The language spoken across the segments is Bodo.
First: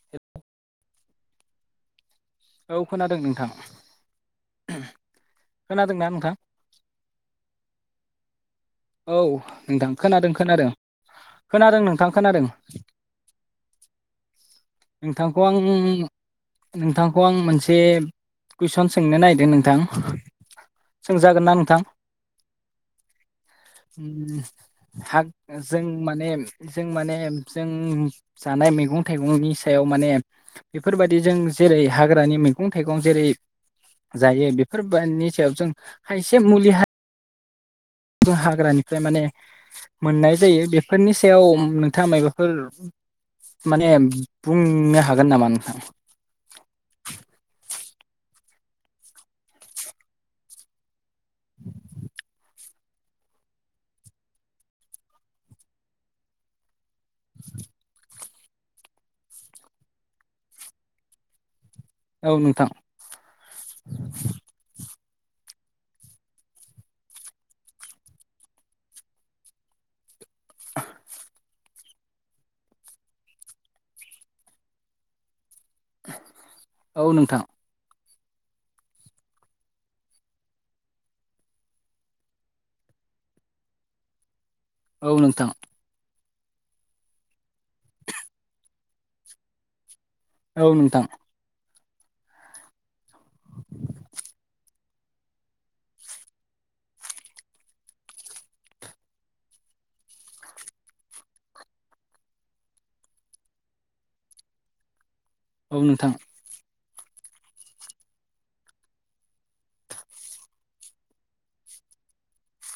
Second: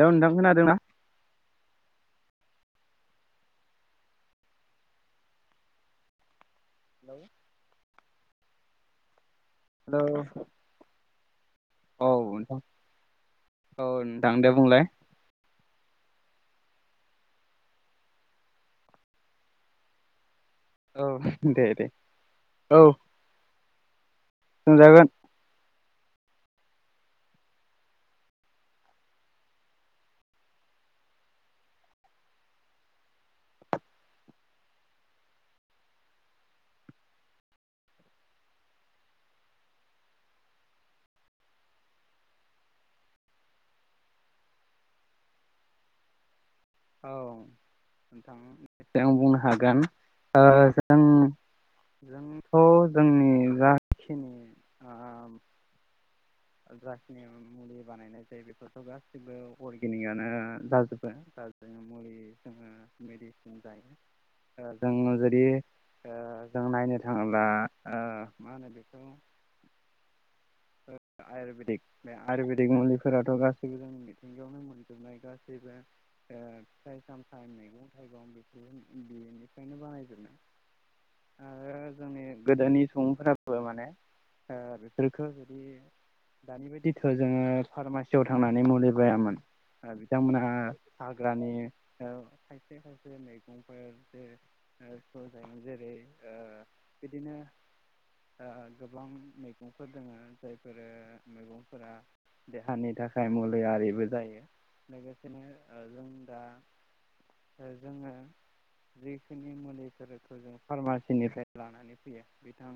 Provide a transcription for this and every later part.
लौ नोंथां खोनादोंना? औ खोनादों नोंथां। खोनादोंना नोंथां? हेलौ औ नोंथां खोनादों खोनादों। खोनादों नोंथां खोनादों औ नोंथां दे बुंलाय नोंथांखौ आं नोंथांखौ आं मोनसे कुइसन सोंनो नागिरदों नोंथां? औ सोंजागोन ना दे दे औ। उम सोंजागोन हाग [unintelligible] जों माने जों माने जों जानाय मेगं थाइगंनि सायाव माने बेफोरबायदि जों जेरै हाग्रानि मैगं थाइगं जेरै जायो बेफोरबनि सायाव जों खायसे मुलि हा हाग्रानिफ्राय माने मोननाय जायो। बेफोरनि सायाव नोंथाङा मबाफोर माने बुंनो हागोन नामा नोंथां? दे आं बुंनो हागोन। आं थ' जोंनि जाखिनि आ जाख [inaudible] नायसाय बेखोथ' गासिबो अरगेनिकआनो जाजोबाय जा [unintelligible] औ नोंथां जुदि जों नायनो थाङोब्ला ओ मा होनो बेखौ। आयुरबेदिक। बे आयुरवेदिक मुलिफोराथ गासैबो जोंनि मिथिंगायावनो मोनजोबनाय गासैबो। बो ओ फिथाय औ नोंथां सामथाय मैगं गं बेखौ बेनिफ्रायनो बानायजोबनाय आरो जोंनि गोदोनि सुबुंफोराबो माने। औ ओफोरखो नोंथां दानि बायदिथ जोङो फारमासियाव थांनानै मुलि बायामोन आरो। थांमोना औ नोंथां हाग्रानि। ओ खायसे खायसे मैगंफोर जाय जेरै ओ बिदिनो ओ गोबां मैगंफोर दङ जाय। ओ मैगंफोरा मैगंफोरा देहानि थाखाय मुलियारिबो जायो लोगोसे। औ ओ जों नोंथां दा जोङो जखिनि मुलिफोरखौ जों फार्मासिनिफ्राय लानानै फैयो बिथां।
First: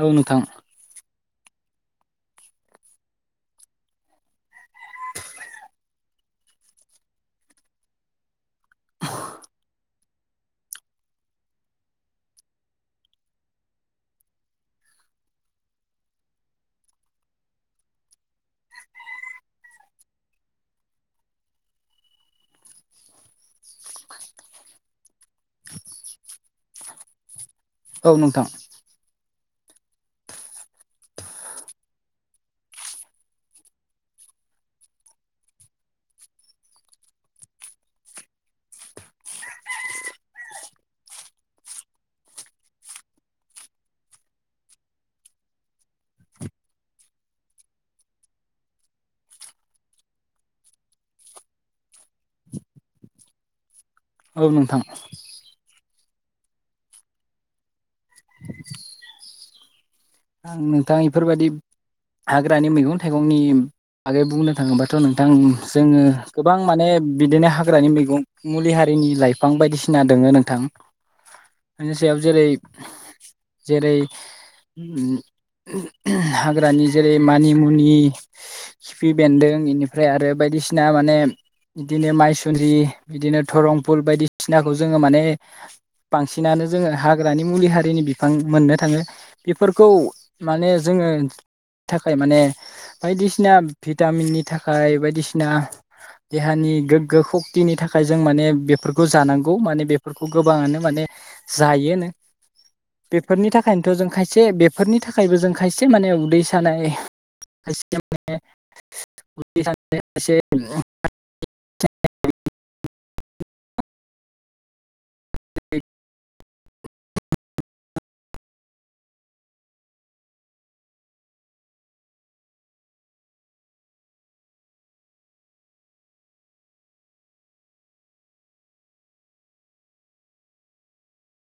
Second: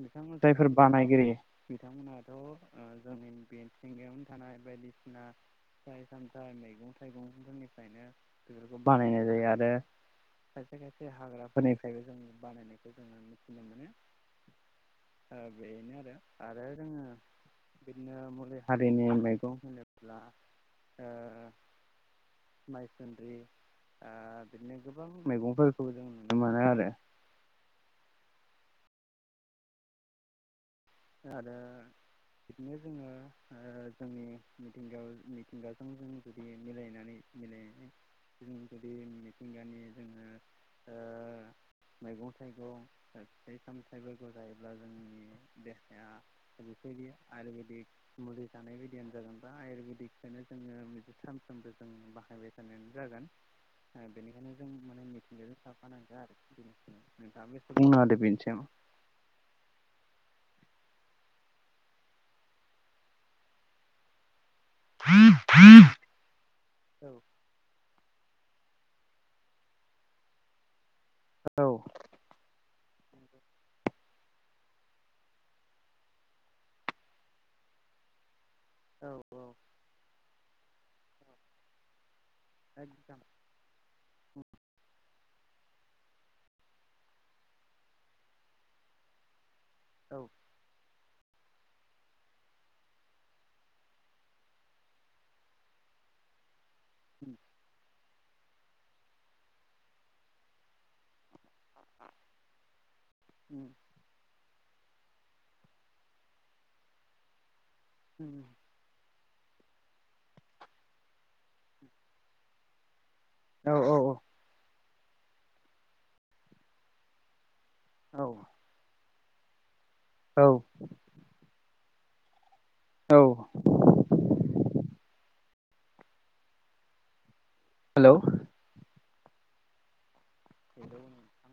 औ बिथांमोन नोंथां जायफोर बानायगिरि बिथांमोनाथ जोंनि बेन्थिंगायावनो थानाय बायदिसिना फिथाइ सामथ मैगं थाइगंफोरनिफ्रायनो बेफोरखौ बानायनाय जायो आरो खायसे खायसे हाग्राफोरनिफ्रायबो जों बानायनायखौ जोङो मिथिनो मोनो ओ बेनो आरो। आरो जोङो बिदिनो मुलि हारिनि मैगं होनोब्ला ओ माइसुन्द्रि ओ बिदिनो गोबां मैगंफोरखौ जों नुनो मोनो आरो। औ नोंथां आरो बिदिनो जोङो ओ जोंनि मिथिंगा मिथिंगाजों जों जुदि मिलायनानै मिलाय जों जुदि मिथिंगानि जोङो मैगं थाइगं फिथाइ सामथायाइफोरखौ जायोब्ला जोंनि बे। बेफोरदि आयुरवेदिक मुलि जानाय बायदियानो जागोन बा आयुरवेदिकखौनो जोङो बिदि सानफ्रामबो जों बाहायबाय थानायानो जागोन। हा औ बेनिखाान जों नोंथां माने मथिंग थाफानांगो आरो बेनो उम नोंथाङाबो एसे बुंना होदो‌ बेनि सायाव आं नोंथां इफोरबायदि हाग्रानि मैगं थाइगंनि बागै बुंनो। थाङोबाथ नोंथां जोङो गोबां माने बिदिनो हाग्रानि मैगं। मुलि हारिनि लाइफां बायदिसिना दोङो नोंथां। औ बिनि सायाव जेरै। जेरै उम हाग्रानि जेरै मानिमुनि, खिफि औ औ बेन्दों इनिफ्राय आरो बायदिसिना माने इदिनो माइसु सुन्द्रि एकदम बिदिनो धरंफुल बायदिस नाखौ जोङो माने बांसिनानो जोङो हाग्रानि मुलि हारिनि बिफां मोननो थाङो। बेफोरखौ औ औ माने जोङो थाखाय माने बायदिसिना भिटामिननि थाखाय बायदिसिना देहानि गोग्गो खक्तिनि थाखाय ज जों माने बेफोरखौ जानांगौ माने बेफोरखौ गोबाङानो माने जायोनो बेफोरनि थाखायनोथ' जों खायस बेफोरनि थाखायबो जों खायसे माने उदै सानाय [unintelligible] [unintelligible] औ औ औ। औ। औ। औ। हेलौ हेलौ नोंथां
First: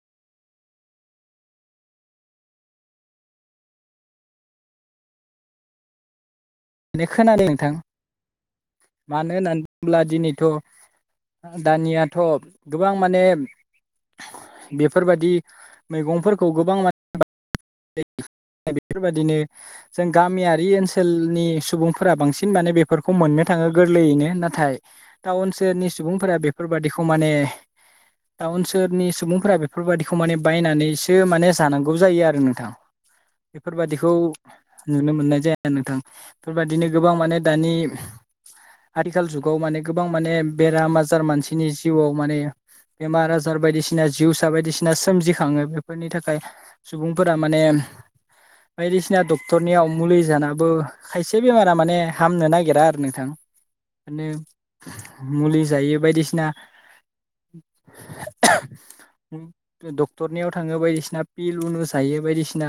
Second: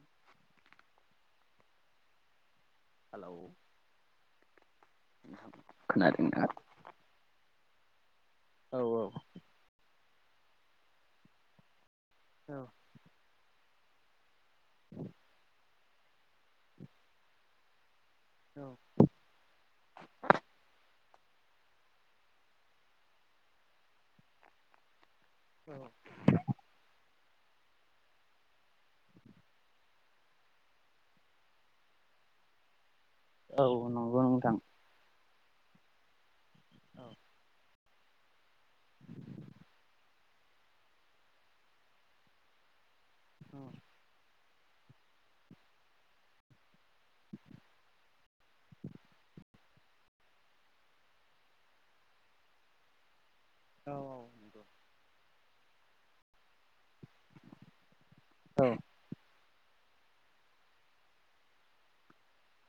औ। खोनादों नोंथाङा? ने खोनादों नोंथां? औ मानो होननानै बुङोब्ला दिनै थ' दानिया थ' गोबां माने [inaudible] बेफोरबादि मैगंफोरखौ गोबां [unintelligible] [unintelligible] बेफोरबायदिनो जों गामियारि ओनसोलनि सुबुंफोरा बांसिन माने बेफोरखौ मोननो थाङो गोरलैयैनो। नाथाय टाउन औ सोहोरनि सुबुंफोरा बेफोरबादिख खौ माने टाउन सोहोरनि सुबुंफोरा बेफोरबायदिखौ माने बायनानैसो माने जानांगौ जायो आरो नों थां। औ बेफोरबादिखौ नंगौ नोंथां नुनो मोननाय जाया। ओ नोंथां। बेफोरबादिनो औ गोबां माने दानि आथिखाल जुगाव माने गोबां माने बेराम आजार मानसिनि जिउआव माने बेमार आजार औ बायदिसिना जिउस सा बायदिसिना सोमजिखाङो बेफोरनि थाखाय सुबुं फोरा माने बायदिसिना डक्टरनियाव मुलि जानाबो खायसे बेमारा माने हामनो नागिरा आरो नोंथां। औ [unintelligible] नंगौ मुलि जायो बायदिसिना औ [inaudible] डक्टरनियाव थाङो बायदिसिना पिल उनुस जायो बायदिसिना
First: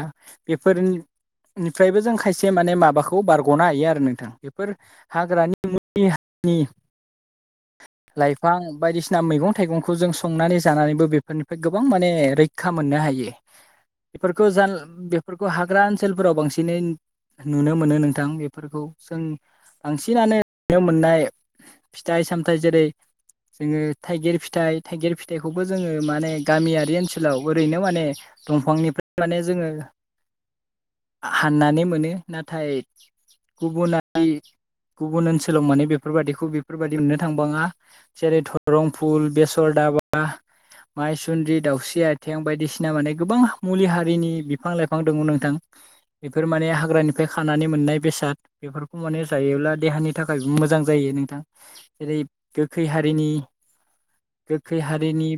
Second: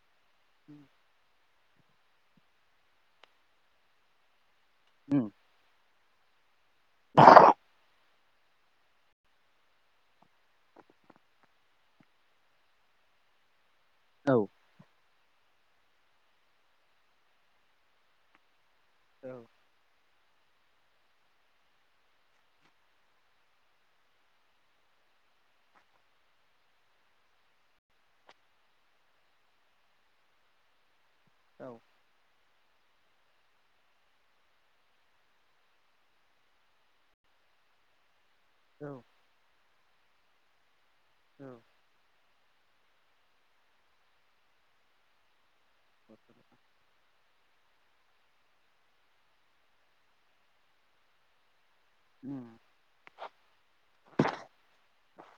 बेफोर नि फ्रायबो जों खायसे माने माबाखौ बारग'नो हायो आरो नोंथां। [unintelligible] फोर उम हाग्रानि [unintelligible] [unintelligible] [inaudible] लाइफां बायदिसिना मैगं थाइगंखौ जों संनानै जानानैबो बेफोरनिफ्राय गोबां माने रैखा मोननो हायो औ बेफोरखौ जान बेफोर हाग्रा ओनसोलफोराव बांसिनै नुनो मोनो नोंथां बेफोरखौ। जों बांसिनानो मोननाय फिथाइ सामथाइ जेरै जोङो थाइगिर फिथाइ थाइगिर फिथाइखौबो जोङो माने गामियारि ओनसोलाव ओरैनो माने दंफांनि माने जोङो हाननानै मोनो नाथाय गुबुआरि गुबुन ओनसोलाव माने बेफोरबादिखौ बेफोरबादि मोननो थांबाङा जेरै धरं फुल बेसर दाबा [unintelligible] माइ सुन्द्रि दावउस्रि आइथें बायदिसिना [unintelligible] माने गोबां मुलि हारिनि बिफां लाइफां दङ नोंथां बेफोर माने हाग्रानिफ्राय खानानै मोननाय बेसाद बेफोरखौ माने जायोब्ला देहानि थाखाय मोजां जायो नोंथां जेरै गोखै हारिनि गोखै हारिनि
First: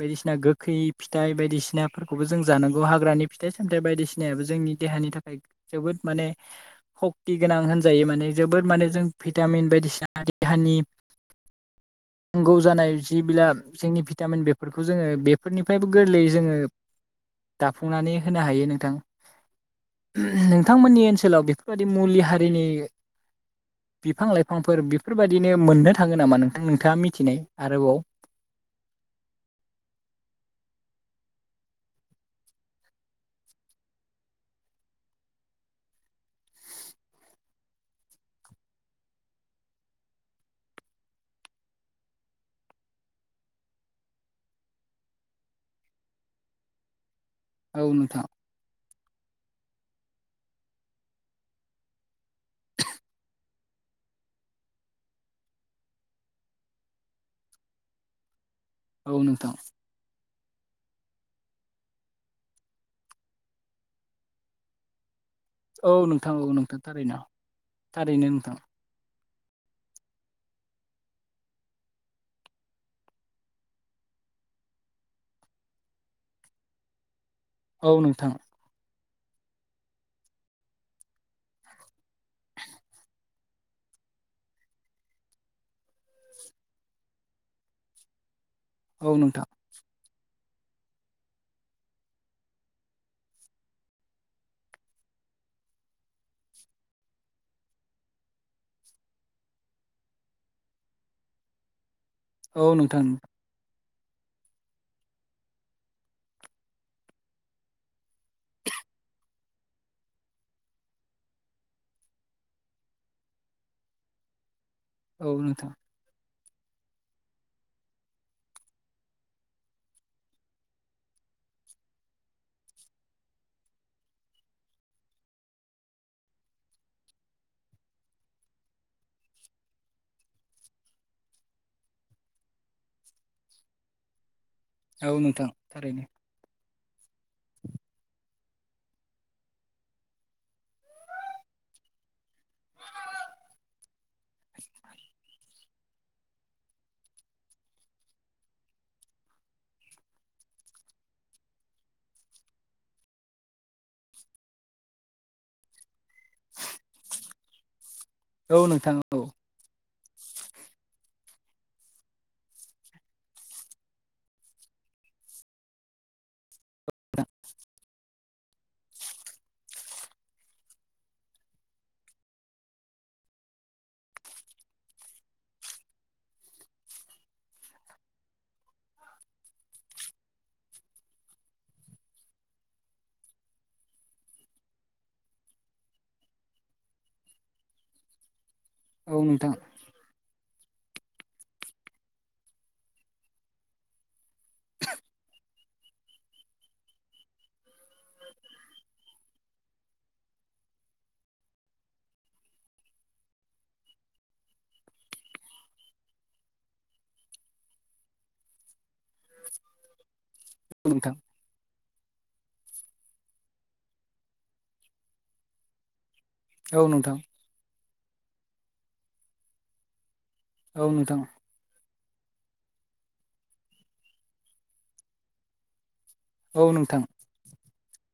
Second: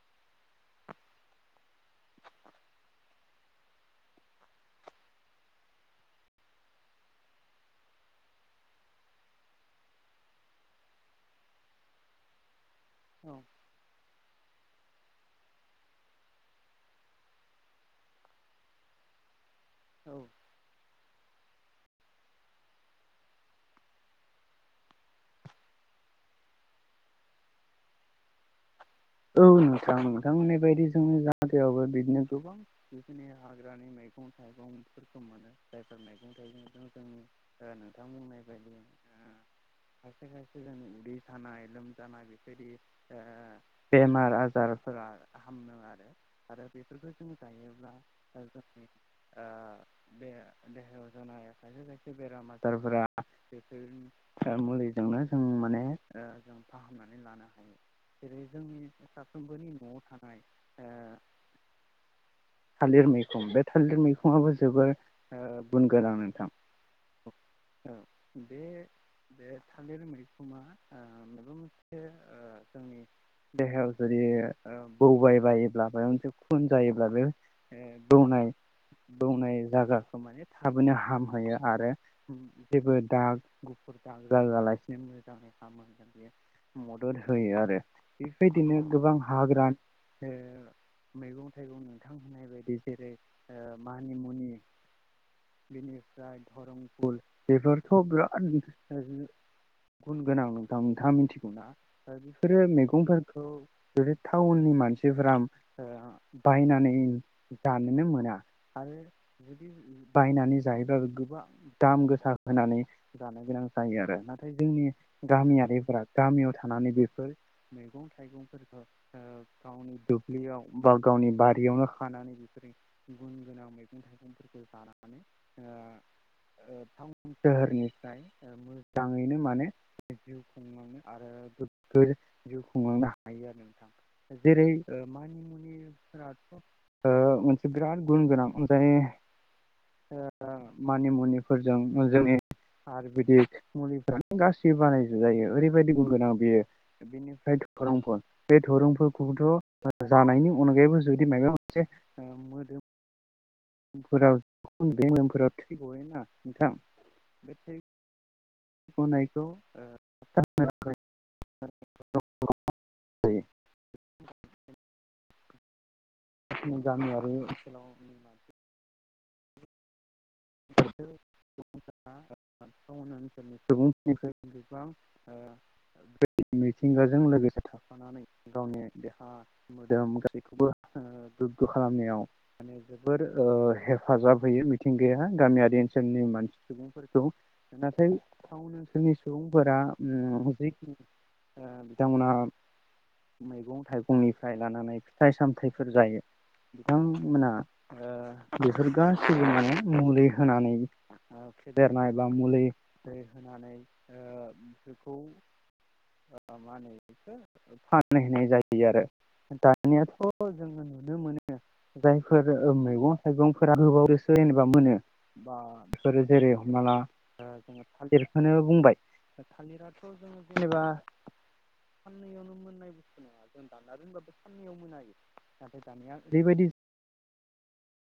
बायदिसिना गोखै फिथाइ बायदिसिनाफोरखौबो जों जानांगौ हाग्रानि फिथ सामथ बायदिसिाबो जोंनि देहानि थाखाय जोबोद माने सक्ति गोनां होनजायो मान जबो मान भिटामिन बायदिसिना देहानि नौ जानाय औ बिला जोंनि भितामिन [unintelligible] खौ जोङो बेफोरनिफ्रायबो गोरलैयै जोङो दाफुंनानै होनो हायो नोंथां औ औ [unintelligible] नोंथांमोननि ओनसोलाव बे बिबो बायदि मुलि हारिनि बिफां लाइफांफोर बिफोरबादिनो मोननो थाङो नामा नोंथां नोंथाङा मिथिनाय आरोबाव। औ नोंथां नोंथांमोनि बायदि जोंनि जथायावबो बिदिनो गोबां जिखिनि हाग्रानि मैगं थाइगंफोरखौ मोनो जायफोर मैगं थाइगं जोंनि नोंथांमोननाय बायदि खायसे खायसे जोंनि उदै सानाय लोमजानाय बेफोरदि बेमार आजारफोरा हामो आरो आरो बेफोरखो औ नोंथां [unintelligible] बे देहायाव जानाय खायसे खायसे बेराम आजारफोरा बेफोर मुलिजोंनो जों माने जों फाहामनानै लानो हायो जेरै जोंनि औ नोंथां साफ्रोमबोनि न'आव थानो थालिर मैखुन बे थालिर मैखुनाबो जोबोर ओ औ गुन गोनां नोंथां औ नोंथां थारैनो औ थारैनो नोंथां। बे बे थालिर मैखोनना माबा मोनसे जोंनि देहायाव जुदि बौबायबायोब्ला माबा मोनसे खुन जायोब्ला बे औ [inaudible] नोंथां बौनाय बौनाय जायगाखौ माने थाबैनो हामहोयो आरो जेबो दाग गुफुर दाग जाहोलासिनो मोजाङै हामहोयो बे मदद होयो आरो। बेदिनो गोबां औ नोंथां हा गोरान। मैगं थाइगं नोंथां होनाय बायदि जेरै मानि मुनि बेनिफ्राय धरम फुल बेफोरथ' बिराद गुन गोनां नोंथां नोंथाङा मिथिगौना। बेफोरो औ नोंथां मैगंफोरखौ जुदि टाउननि मानसिफ्रा बायनानै जानोनो मोना आरो जुदि बायनानै जायोब्लाो गोबां दाम गोसा होनानै जानो गोनां जायो आरो नाथाय जोंनि औ नोंथां गामियारिफोरा गामियाव थानानै बेफोर मैगं थाइगंफोरखौ गावनि दुब्लियाव बा गावनि बारियावनो खानानै बेफोरो गुन गोनां मैगं थाइगंफोरखौ जानानै टाउन सोहोरनिफ्राय मोजाङैनो माने जिउ खुंलांङो आरो। जिउ खुंलांनो हायो आरो नोंथां। जेरै औ मानि नोंथां थारैनो मुनिफोरा मोनसे बिराद गुन गोनां जाय मानि मुनिफोरजों जोंनि आयुरवेदिक मुलिफोरानो गासैबो बानाय जायो ओरैबायदि गुन गोनां बेयो। बेनिफ्राय धरंफोर बे धोरंफोरखौथ' जानायनि अनगायैबो जुदि माबा मोनसे मोदोम फोराव खुननि जायोब्ला बेफोराव थै गयोना नोंथां बे थै औ नोंथां औ गनायखौ ओं [unintelligible] गामियारि ओनसोलनि बागै ओनसोलनि सुबुंफोरनिफ्राय गोबां मिथिंगाजों लोगोसे थाफानानै गावनि देहा मोदोम गासैखौबो गोग्गो खालामनायाव माने जोबोर हेफाजाब होयो मिथिंगा। गामियारि ओनसोलनि मानसि सुबुंफोरखौ नाथाय टाउन ओनसोलनि औ नोंथां सुबुंफोरा बिथांमोनहा मैगं- थाइगंनिफ्राय लानानै फिथाइ -सामथायाइफोर जायो बिथांमोना बेफोर गाससिबो माने मुलि होनानै फेदेरनाय बा मुलि होनानै बेखौ मा होनो फानहैनाय जायो। आरो दानियाथ' जोङो औ नुनो नोंथां मोनो जाय मैगं थाइगंफोरा मोनो बा जेरै हमना औ ला नोंथां जोङो थालिरखौनो बुंबाय थालिरा औ नोंथां। साननैयावनो मोननाय बुस्थु नङा जों दान्ना दोनबाबो साननैयाव मोन बेयो। दानिआ औ बेबायदि नोंथां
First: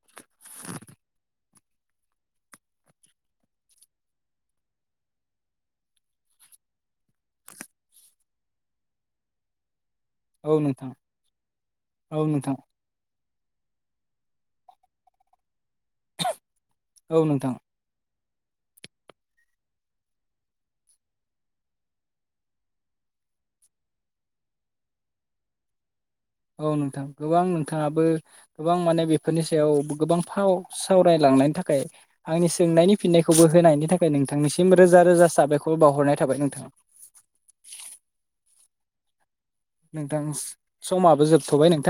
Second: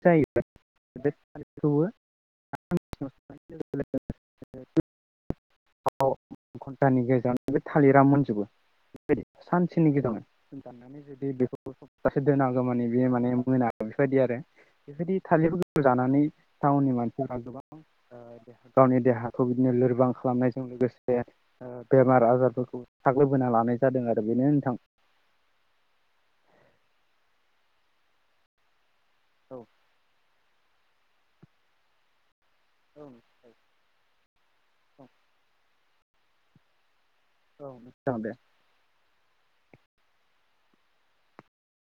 जायो [unintelligible] बै समनिगेजेरावनो औ नोंथां दाननानै जुदि बेखौ सप्तासे औ नोंथां दोनांगौ माने बे माने मोना बेबायदि आरो बेफोरदि थालिरबो जानानै टाउननि औ मानसिफोरा नोंथां गोबां गावनि देहाखौ बिदिनो लोरबां खालामनायजों लोगोसे बेमार आजारफोरखौ साग्लोबहोना लानाय जादों आरो बेनो नोंथां। औ नोंथां गोबां नोंथाङाबो गोबां माने बे फोरनि औ सायाव गोबां फाव सावरायलांनायनि थाखाय आंनि सोंनायनि फिननायखौबो होनायनि थाखाय नोंथांनिसिम रोजा रोजा साबायखर। खौ बावहरनाय थाबाय नोंथां औ जागोन दे। नोंथां समाबो जोबथ'बाय नोंथां